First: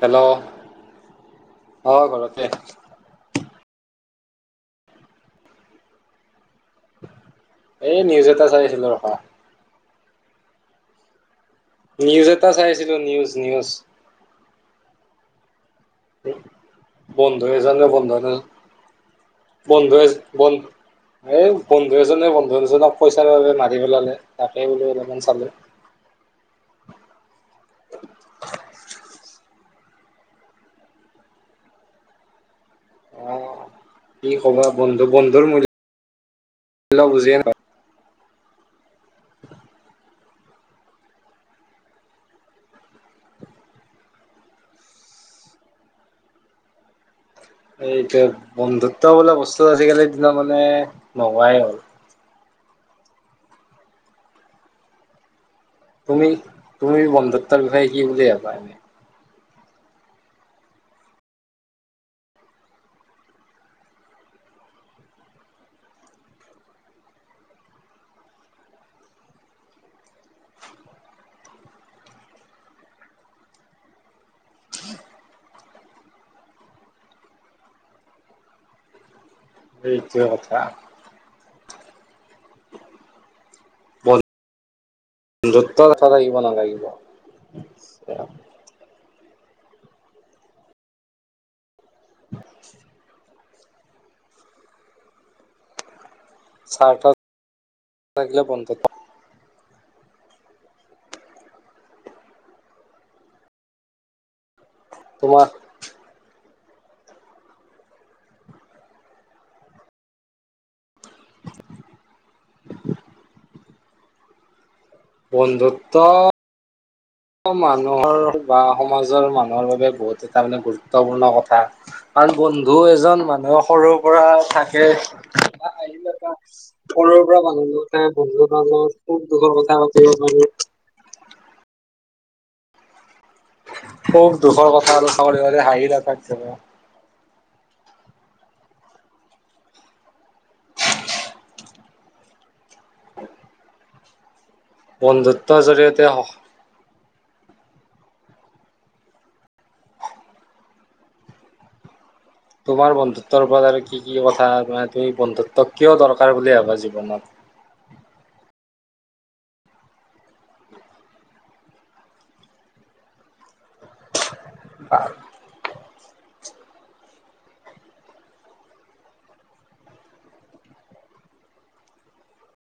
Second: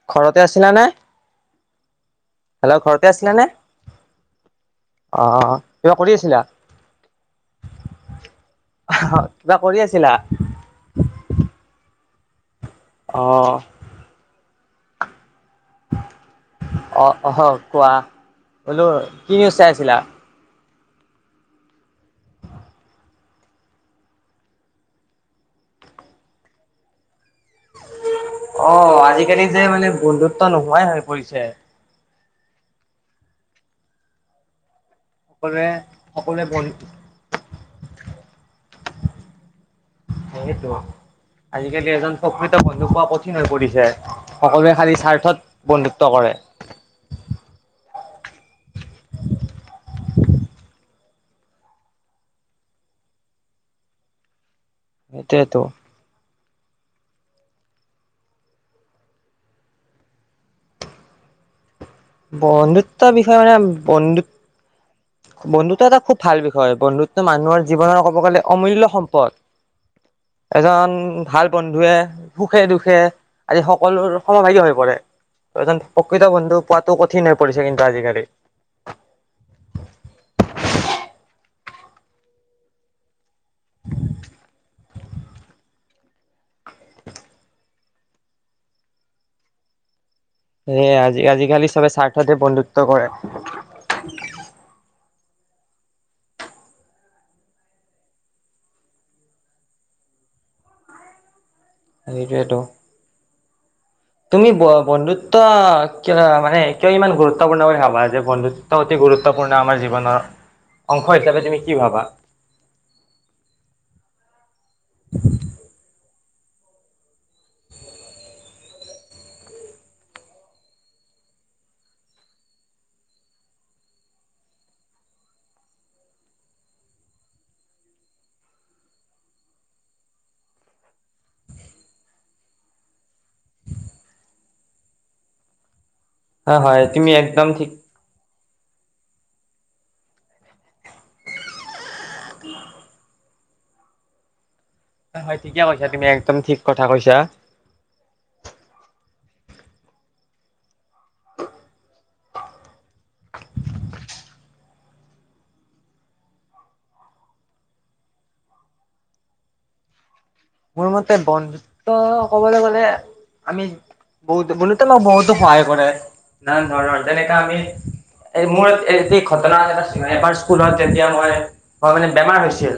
Hello ঘৰতে আছিলা নে অ ঘৰতে হেল্ল' ঘৰতে আছিলা নে অ কিবা কৰি আছিলা এই নিউজ এটা চাইছিলো ৰখা চিলা নিউজত এটা চাইছিলো নিউজ নিউজ অ অহ বন্ধু এজনে কোৱা বন্ধু এ বোলো কি নিউজ চাই বন্ধু আছিলা এ বন এই বন্ধু এজনে বন্ধু এজনক পইচা মাৰি পেলালে তাকে বোলো অলপমান চালো অ আজিকালি যে মানে বন্ধুত্ব নোহোৱাই হৈ পৰিছে অ কি খবৰ বন্ধু বন্ধুৰ সকলোৱে সকলোৱে বন্ধু মূল্য বুজিয়ে নহ [unintelligible] [inaudible] সেই আজিকালি এজন প্ৰকৃত বন্ধু পোৱা কঠিন হৈ পৰিছে সকলোৱে খালী স্বাৰ্থত বন্ধুত্ব কৰে [unintelligible] নাপায় এইটো বন্ধুত্ব বোলা বস্তু আজিকালিৰ দিনা মানে নোহোৱাই হল [unintelligible] সেইটোৱেতো। তুমি বন্ধুত্বৰ বিষয়ে কি বুলি ভাবা। বন্ধুত্বৰ বিষয়ে মানে বন্ধুত বন্ধুত্ব এটা খুব ভাল বিষয়, বন্ধুত্ব মানুহৰ জীৱনৰ ক'ব গ'লে অমূল্য সম্পদ। এজন ভাল বন্ধুৱে সুখে দুখে আদি সকলোৰ সমভাগী হৈ পৰে, এজন প্ৰকৃত বন্ধু পোৱাটো কঠিন হৈ পৰিছে কিন্তু আজিকালি। এইটোৱে কথা। [unintelligible] কথা লাগিব নালাগিব, [unintelligible] সেই আজি আজিকালি চবে স্বাৰ্থতে বন্ধুত্ব কৰে। [inaudible] স্বাৰ্থ থাকিলে বন্ধু এইটোৱেটো। তুমি ব বন্ধুত্ব তোমাৰ কিবা মানে কিয় ইমান গুৰুত্বপূৰ্ণ বুলি ভাবা যে বন্ধুত্ব অতি গুৰুত্বপূৰ্ণ আমাৰ জীৱনৰ অংশ হিচাপে তুমি কি ভাবা। বন্ধুত্ব মানুহৰ বা সমাজৰ মানুহৰ বাবে বহুত এটা মানে গুৰুত্বপূৰ্ণ কথা, কাৰণ বন্ধু এজন মানুহৰ সৰুৰ পৰা থাকে, সৰুৰ পৰা মানুহ লগতে বন্ধুৰ লগত সুখ দুখৰ কথা পাতিব পাৰো। সুখ দুখৰ কথা আৰু চাবলে গ'লে হাঁহি ঠাট্টা কৰিব হয় পাৰি। হয় তুমি এক কদম ঠিক হয় হয় বন্ধুত্বৰ ঠিকে কৈছা জৰিয়তে তুমি একদম ঠিক কথা কৈছা [unintelligible] তোমাৰ বন্ধুত্বৰ ওপৰত আৰু কি-কি কথা আৰু তুমি বন্ধুত্ব কিয় দৰকাৰ বুলি ভাবা জীৱনত। মোৰ মতে বন্ধুত্ব ক'বলৈ গ'লে আমি বহুত বুলিটো নকও যে সহায় কৰে নানান ধৰণৰ যেনেকা আমি মোৰ এই ঘটনা এটা এবাৰ স্কুলত যেতিয়া মই মানে বেমাৰ হৈছিল,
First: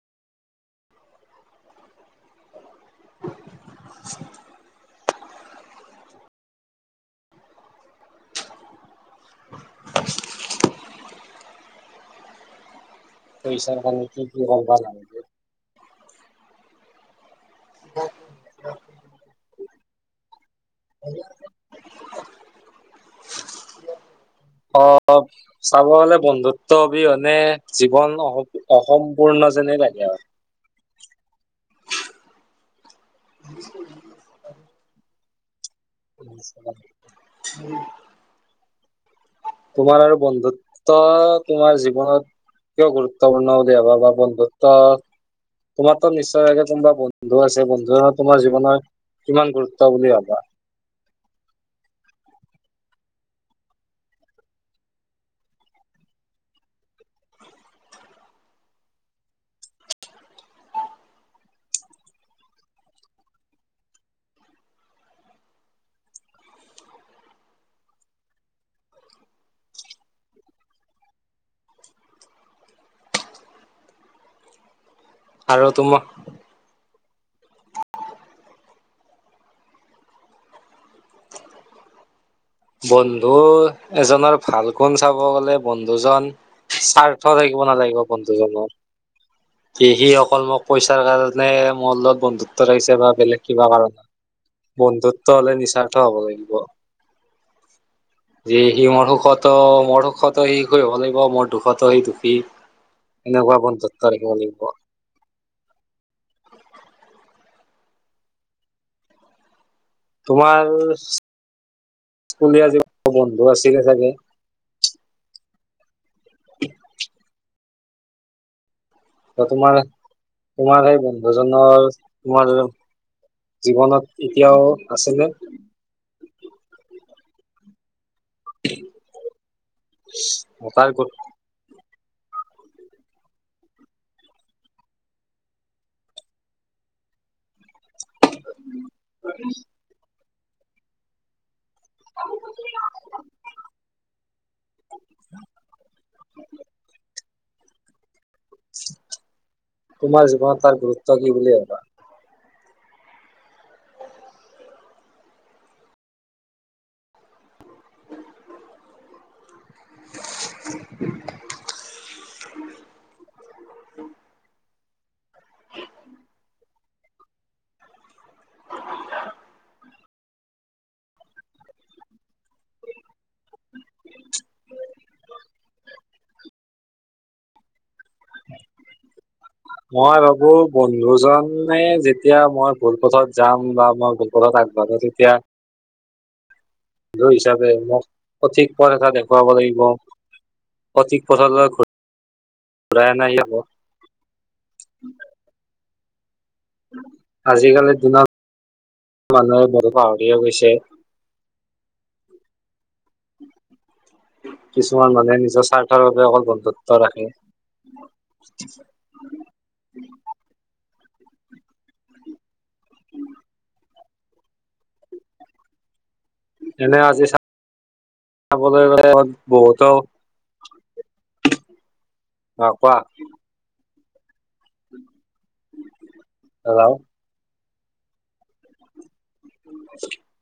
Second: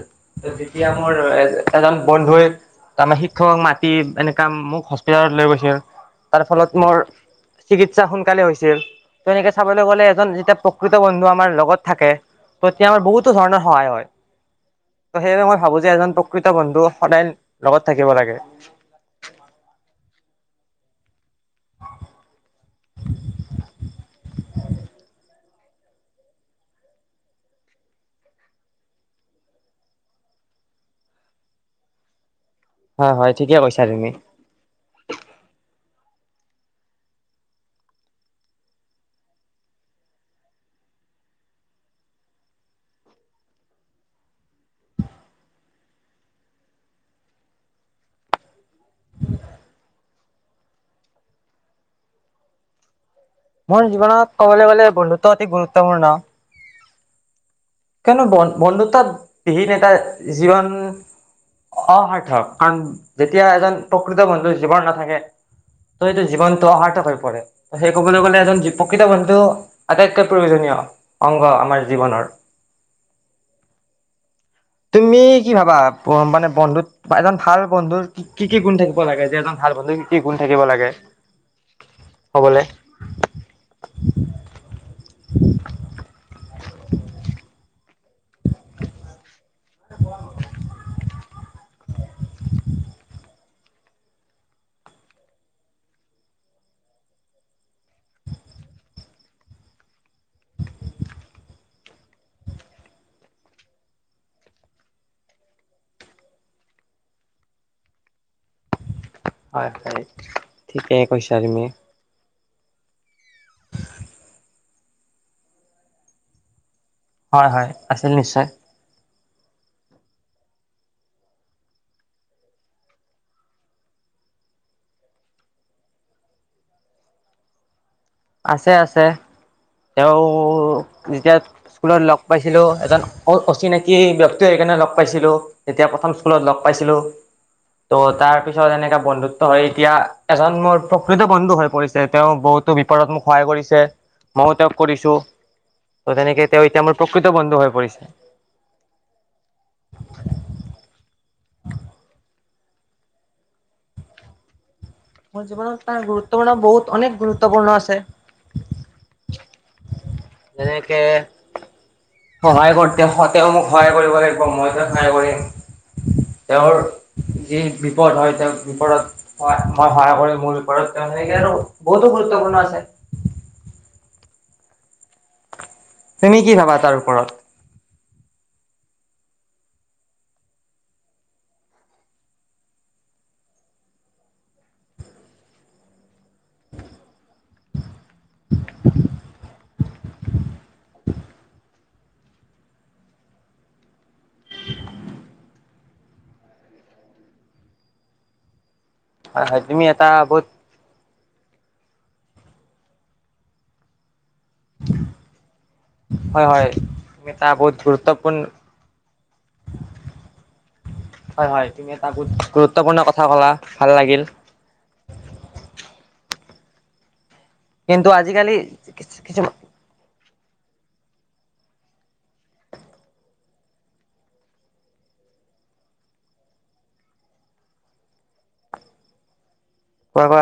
তেতিয়া মোৰ এ এজন বন্ধুৱে তাৰমানে শিক্ষকক মাতি এনেকা মোক হস্পিতালত লৈ গৈছিল, তাৰ ফলত মোৰ চিকিৎসা সোনকালে হৈছিল এনেকে চাবলৈ গ'লে এজন যেতিয়া প্ৰকৃত বন্ধু আমাৰ লগত থাকে তেতিয়া আমাৰ বহুতো ধৰণৰ পইচাৰ সহায় হয় কাৰণে কি কি কৰিব নালাগে? ত' সেইবাবে মই ভাবো যে এজন প্ৰকৃত বন্ধু সদায় লগত থাকিব লাগে। [inaudible] অ' চাব গলে বন্ধুত্ব অবিহনে জীৱন অসম্পূৰ্ণ যেনেই লাগে আৰু। হয়- হয় ঠিকে কৈছা তুমি। তোমাৰ আৰু বন্ধুত্ব তোমাৰ জীৱনত কিয় গুৰুত্বপূৰ্ণ বুলি ভাবা বা বন্ধুত্ব তোমাৰটো নিশ্চয়ে কোনোবা বন্ধু আছে, বন্ধু তোমাৰ জীৱনৰ কিমান গুৰুত্ব বুলি ভাবা। মোৰ জীৱনত ক'বলৈ গ'লে বন্ধুত্ব অতি গুৰুত্বপূৰ্ণ। কিয়নো বন্ধুত্ব বিহীন এটা জীৱন অসাৰ্থক, কাৰণ যেতিয়া এজন প্ৰকৃত বন্ধু জীৱন নাথাকে ত সেইটো জীৱনটো অসাৰ্থক হৈ পৰে। ত' সেই কবলৈ গ'লে এজন প্ৰকৃত বন্ধু আটাইতকৈ প্ৰয়োজনীয় অংগ আমাৰ জীৱনৰ। তুমি কি আৰু ভাবা তোমাক মানে বন্ধুত এজন ভাল বন্ধুৰ কি- কি গুণ থাকিব লাগে, যে এজন ভাল বন্ধু কি গুণ থাকিব লাগে। হ'বলে বন্ধু এজনৰ ভাল গুণ চাব গ'লে বন্ধুজন স্বাৰ্থ থাকিব নালাগিব। বন্ধুজনৰ সি সি অকল মোক পইচাৰ কাৰণে মলত বন্ধুত্ব ৰা আহিছে বা বেলেগ কিবা কাৰণত বন্ধুত্ব হলে নিস্বাৰ্থ হব লাগিব যে সি মোৰ সুখতো মোৰ সুখতো সিখ হব লাগিব মোৰ দুখতো সি দুখী এনেকুৱা বন্ধুত্ব ৰাখিব লাগিব হয় হয় ঠিকেই কৈছা তুমি উলিয় য বন্ধু আছিলে চাগে [inaudible] হয় হয় আছিল নিশ্চয়। ত তোমাৰ তোমাৰ সেই বন্ধুজনৰ তোমাৰ জীৱনত এতিয়াও আছেনে। আছে আছে তেওঁ তাৰ যেতিয়া স্কুলত লগ পাইছিলোঁ এজন অ অচিনাকি ব্যক্তিয়ে সেইকাৰণে লগ পাইছিলোঁ তেতিয়া প্ৰথম স্কুলত লগ পাইছিলোঁ ত'- তাৰ পিছত এনেককাা বন্ধুত্ব হয় এতিয়া। এজন মোৰ প্ৰকৃত বন্ধু হয়,। পৰিছে তেওঁ বহুতো- ওপৰত মোক সহায় কৰিছে মইো তেওঁক কৰিছো ত তেনেকে তেওঁ এতিয়া মোৰ প্ৰকৃত বন্ধ হৈ পৰিছে তোমাৰ জীৱনত তাৰ গুৰুত্ব কি বুলি ভাবিবা? মোৰ জীৱনত তাৰ গুৰুত্বপূৰ্ণ বহুত অনেক গুৰুত্বপূৰ্ণ আছে। যেনেকে, সহায়কৰ তেওঁ সহা তেওঁ মোক সহায় কৰিব লাগিব মই তেওঁক সহায় কৰিম। তেওঁৰ যি বিপদ হয় তেওঁ বিপদত মই সহায় কৰি মোৰ বিপদৰত তেওঁ সেকে আৰু বহুতো গুৰুত্বপূৰ্ণ আছে। [unintelligible] তুমি কি ভাবা তাৰ ওপৰত? মই ভাবো বন্ধুজনে যেতিয়া মই ভুলপথত যাম বা মই ভুলপথত আগবাঢ়ো তেতিয়া বন্ধু হিচাপে মোক, সঠিক পথ এটা দেখুৱাব লাগিব। সঠিক পথৰলৈ ঘূ [inaudible] ঘূৰাই আনাই হ'ব। আজিকালি দিনত হয় মান হয় তুমি বহু এটা পাৱ বহুত পছে কিছুমান মানুহে নিজৰ স্বাৰ্থৰ বাবে অকল হয় হয় বন্ধুত্ব ৰাখে তুমি এটা বহুত গুৰুত্বপূৰ্ণ হয়, হয় তুমি এটা বহুত গুৰুত্বপূৰ্ণ কথা ক'লা, ভাল লাগিল এনে আজি চা কিন্তু আজিকালি আপ কিছুমান বহুতও [unintelligible] অ কোৱা। হেল্ল' কোৱা কোৱা।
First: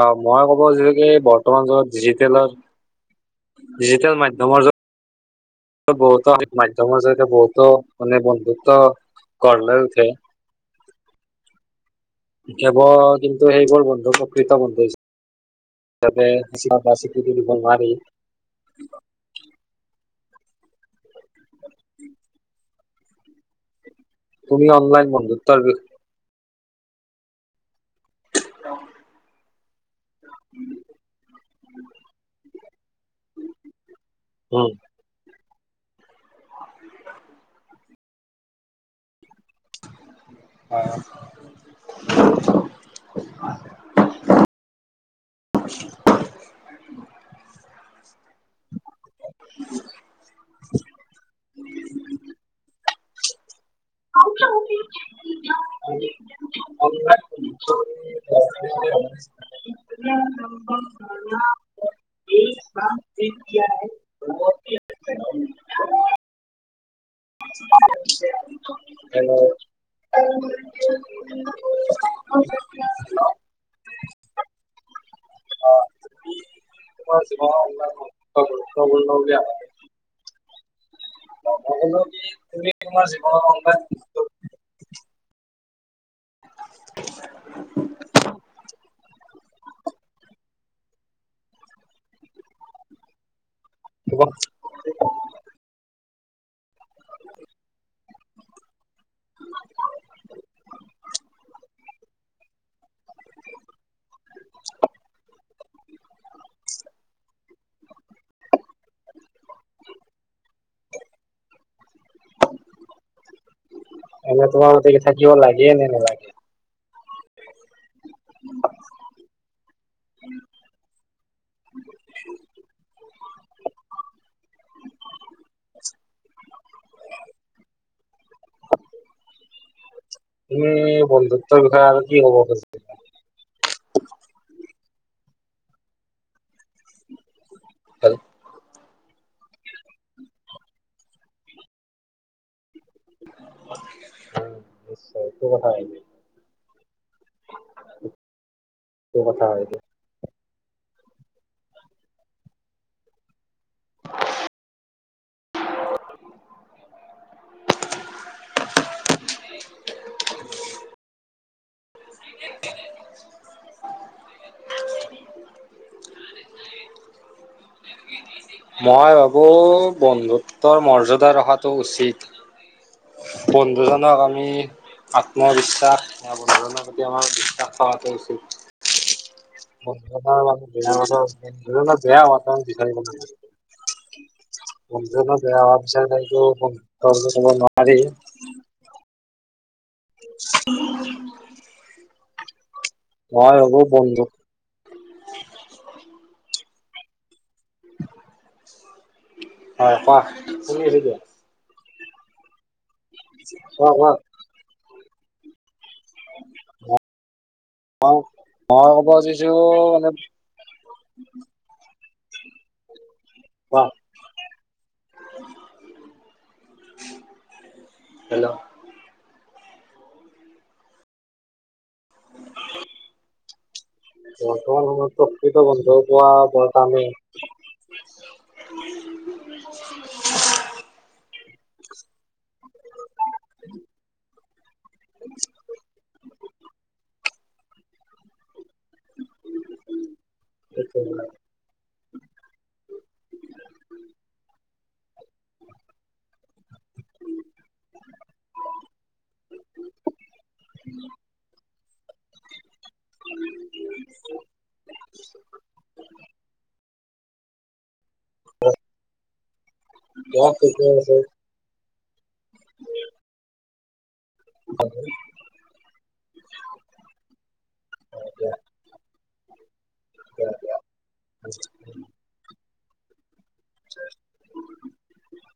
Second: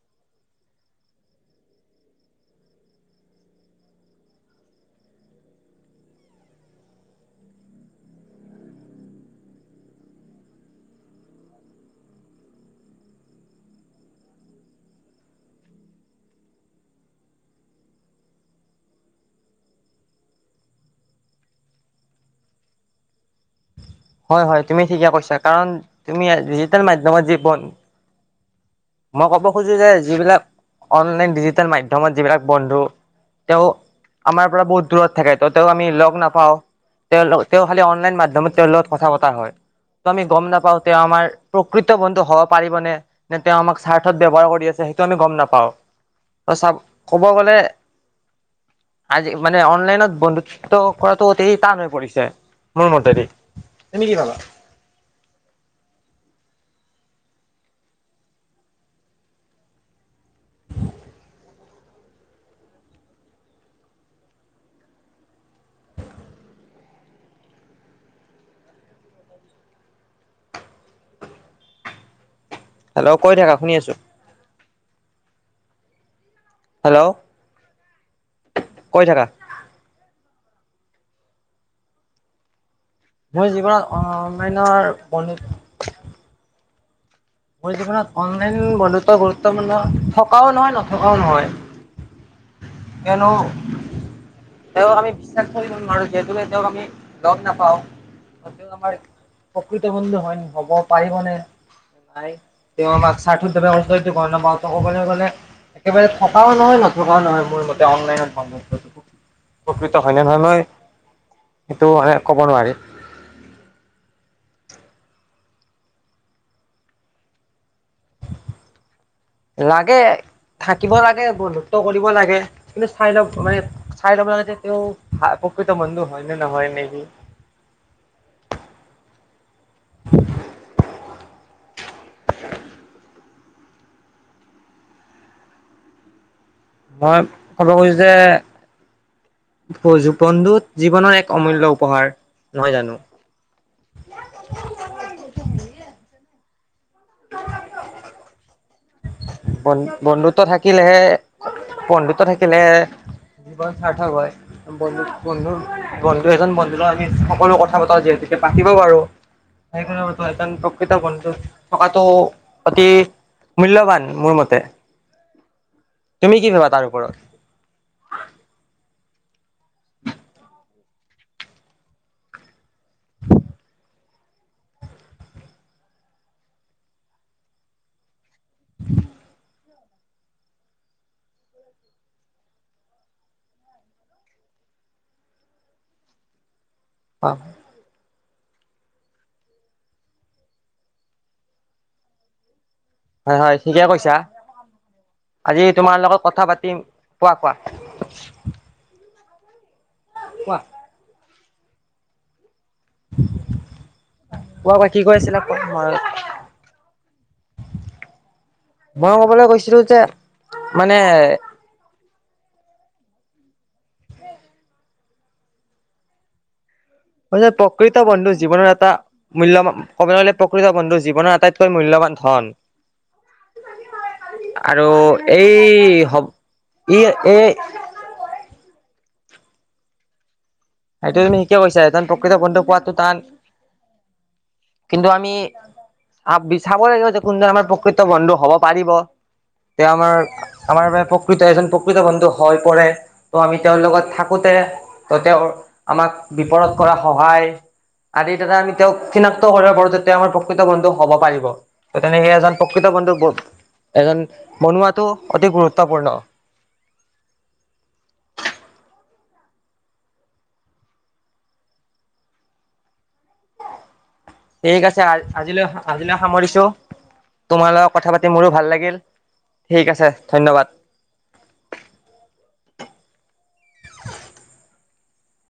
অ মই ক'ব যিক বৰ্তমান যত ডিজিটেলৰ ডিজিটেল মাধ্য়মৰ বহুতো মাধ্য়মৰ জৰিতে বহুতো মানে বন্ধুত্ব গঢ় লৈ উঠে। কেৱল কিন্তু সেইবোৰ বন্ধু প্ৰকৃত বন্ধু হিচা [inaudible] চাপে স্বীকৃতি দিব নোৱাৰি। [unintelligible] হয়, হয় তুমি অনলাইন ঠিকে কৈছা বন্ধুত্বৰ কাৰণ, বিষয়ে তুমি [unintelligible] মাধ্যমত যি পদ মই ক'ব খোজো যে যিবিলাক অনলাইন ডিজিটেল মাধ্য়মত যিবিলাক বন্ধু তেওঁ, আমাৰ পৰা উম বহুত দূৰত থাকে। ত' তেওঁক আমি লগ নাপ পাওঁ তেওঁ তেওঁ খালি লাইন মাধ্যমত তেওঁৰ লগত কথা পতা হয়। ত আমি গম নাপাও তেওঁ আমাৰ প্ৰকৃত বন্ধু হ'ব পাৰিব নে নে? তেওঁ আমাক স্বাৰ্থত ব্যৱহাৰ কৰি আছে সেইটো আমি গম নাপাওঁ। আউ চাব ক'ব গ'লে, আজি মানে অনলাইনত বন্ধুত্ব কৰাটো তেই টান হৈ পৰিছে। মোৰ ম ত [unintelligible] এক পাত এক কিয়। [inaudible] হ! হেল্ল' কৈ থাকা শুনি আছো। হেল্ল' প্ৰব কৈ থাকা ন [unintelligible] জীৱনৰ মই যিবা সংবাদ অহনলাইনৰ বন্ধু [unintelligible] বৰ্তমানে থকাও নহয় নথকাও নহয় কিয়নো তেওঁ আমি বিশ্বাস কৰি মানু যেইটো তেওঁক আমি লগ নাপাওঁ তেওঁ আমাৰ প্ৰকৃত বন্ধু হয় হ'ব পাৰিবনে। তেওঁ আমাক চ্থ নাপাওঁ কবলৈ গলে একেবাৰে থকাও নহয় নথকাও নহয় মোৰ মতে অনলন বন্ধকৃত হয় ন নহয় মই সেইটো মানে কব নোৱাৰি। এনে তোমাৰ মতে কি থাকিব লাগে নে নেলাগে? লাগে থাকিব লাগে বন্ধুত্ব কৰিব লাগে কিন্তু চাই ল মানে চাই ল'ব লাগে তেওঁ ভাল প্ৰকৃত বন্ধু হয়নে নহয় নেকি? উম বন ত আৰু কি হব ব। ন ক'ব খুজিছো যে, খুজিছা? [unintelligible] জীৱনৰ এক অমূল্য উপহাৰ। নহয় জানো [unintelligible] নিশ্চয় এইটো কথা আহিব। এইটো কথা [unintelligible] আহিলে ন্ বন্ধুত্ব থাকে থাকিলেহে, বন্ধুত্ব থাকিলেহে জীৱন সাৰ্থক হয়। বন্ধু, বন্ধু, বন্ধু এজন বন্ধু লগ আমি থা কলো কথা পতাও যিহেতু পাতিব পাৰো সেইকাৰণো এজন প্ৰকৃত বন্ধু [unintelligible] তো পাতি [unintelligible] মোৰ মতে। তুমি কি ভাবা তাৰ ওপৰত? মই ভাবো বন্ধুত্বৰ মৰ্যদা ৰখাটো উচিত। বন্ধুজনক আমি আত্মবিশ্বাস বা বন্ধুজনৰ প্ৰতি আমাৰ বিশ্বাস থকাটো উচিত। গেয়াতণ বিখাই অ [unintelligible] ব নোৱাৰি উম [unintelligible] হয় হয় মই ভাবো ঠিকে কৈছা বন্ধু আজি তোমাৰ লগত কথা পাতিম কোৱা, কোৱা। হয় কোৱা শুনি আছো দিয়া আহ অ কোৱা কোৱা কি কৰি আছিল আকৌ ময় মই মই ক'ব কবলৈ খুজিছো গৈছিলো যে মানে মানে? অ। ম প্ৰকৃত বন্ধু জীৱনৰ এটা মূল্্যবান ক'ব গ'লে প্ৰকৃত বন্ধু জৱনৰ আটাইতকৈ মূল্যবান। ধন বৰ্তমান আৰু সময়ত প্ৰকৃত বন্ধু এই, হ, পোৱা বৰ ই, টানেই এই [inaudible] সটো তুমি শিকে কৈছা স প্ৰকৃত বন্ধু পোৱটো তান। কিন্তু আমি চাব লাগিব যে কোনজন আমাৰ প্ৰকৃত বন্ধু হব পাৰিব, তেওঁ আমাৰ? আমাৰ প্ৰকৃত এজন প্ৰকৃত বন্ধু হৈ পৰে ত' আমি তেওঁৰ লগত থাকোতে ত' তেওঁৰ? আমাক বিপদত কৰা সহায় আদিৰ দা আমি তেওঁক চিনাক্ত কৰিব পাৰো যে তেওঁ আমাৰ প্ৰকৃত বন্ধু হব পাৰিব। তেনে সেই এজন প্ৰকৃত বন্ধু এজন বনোৱাাতটো অতি গুৰুত্বপূৰ্ণ। ক পিকনিছে ঠিক আছে আজিলৈ আজিলৈ সামৰিছো তোমাৰ লগত কথা পাতি দিয়া মোৰো ভাল লাগিল ঠিক আছে দিয়া ধন্যবাদ। দিয়া [inaudible]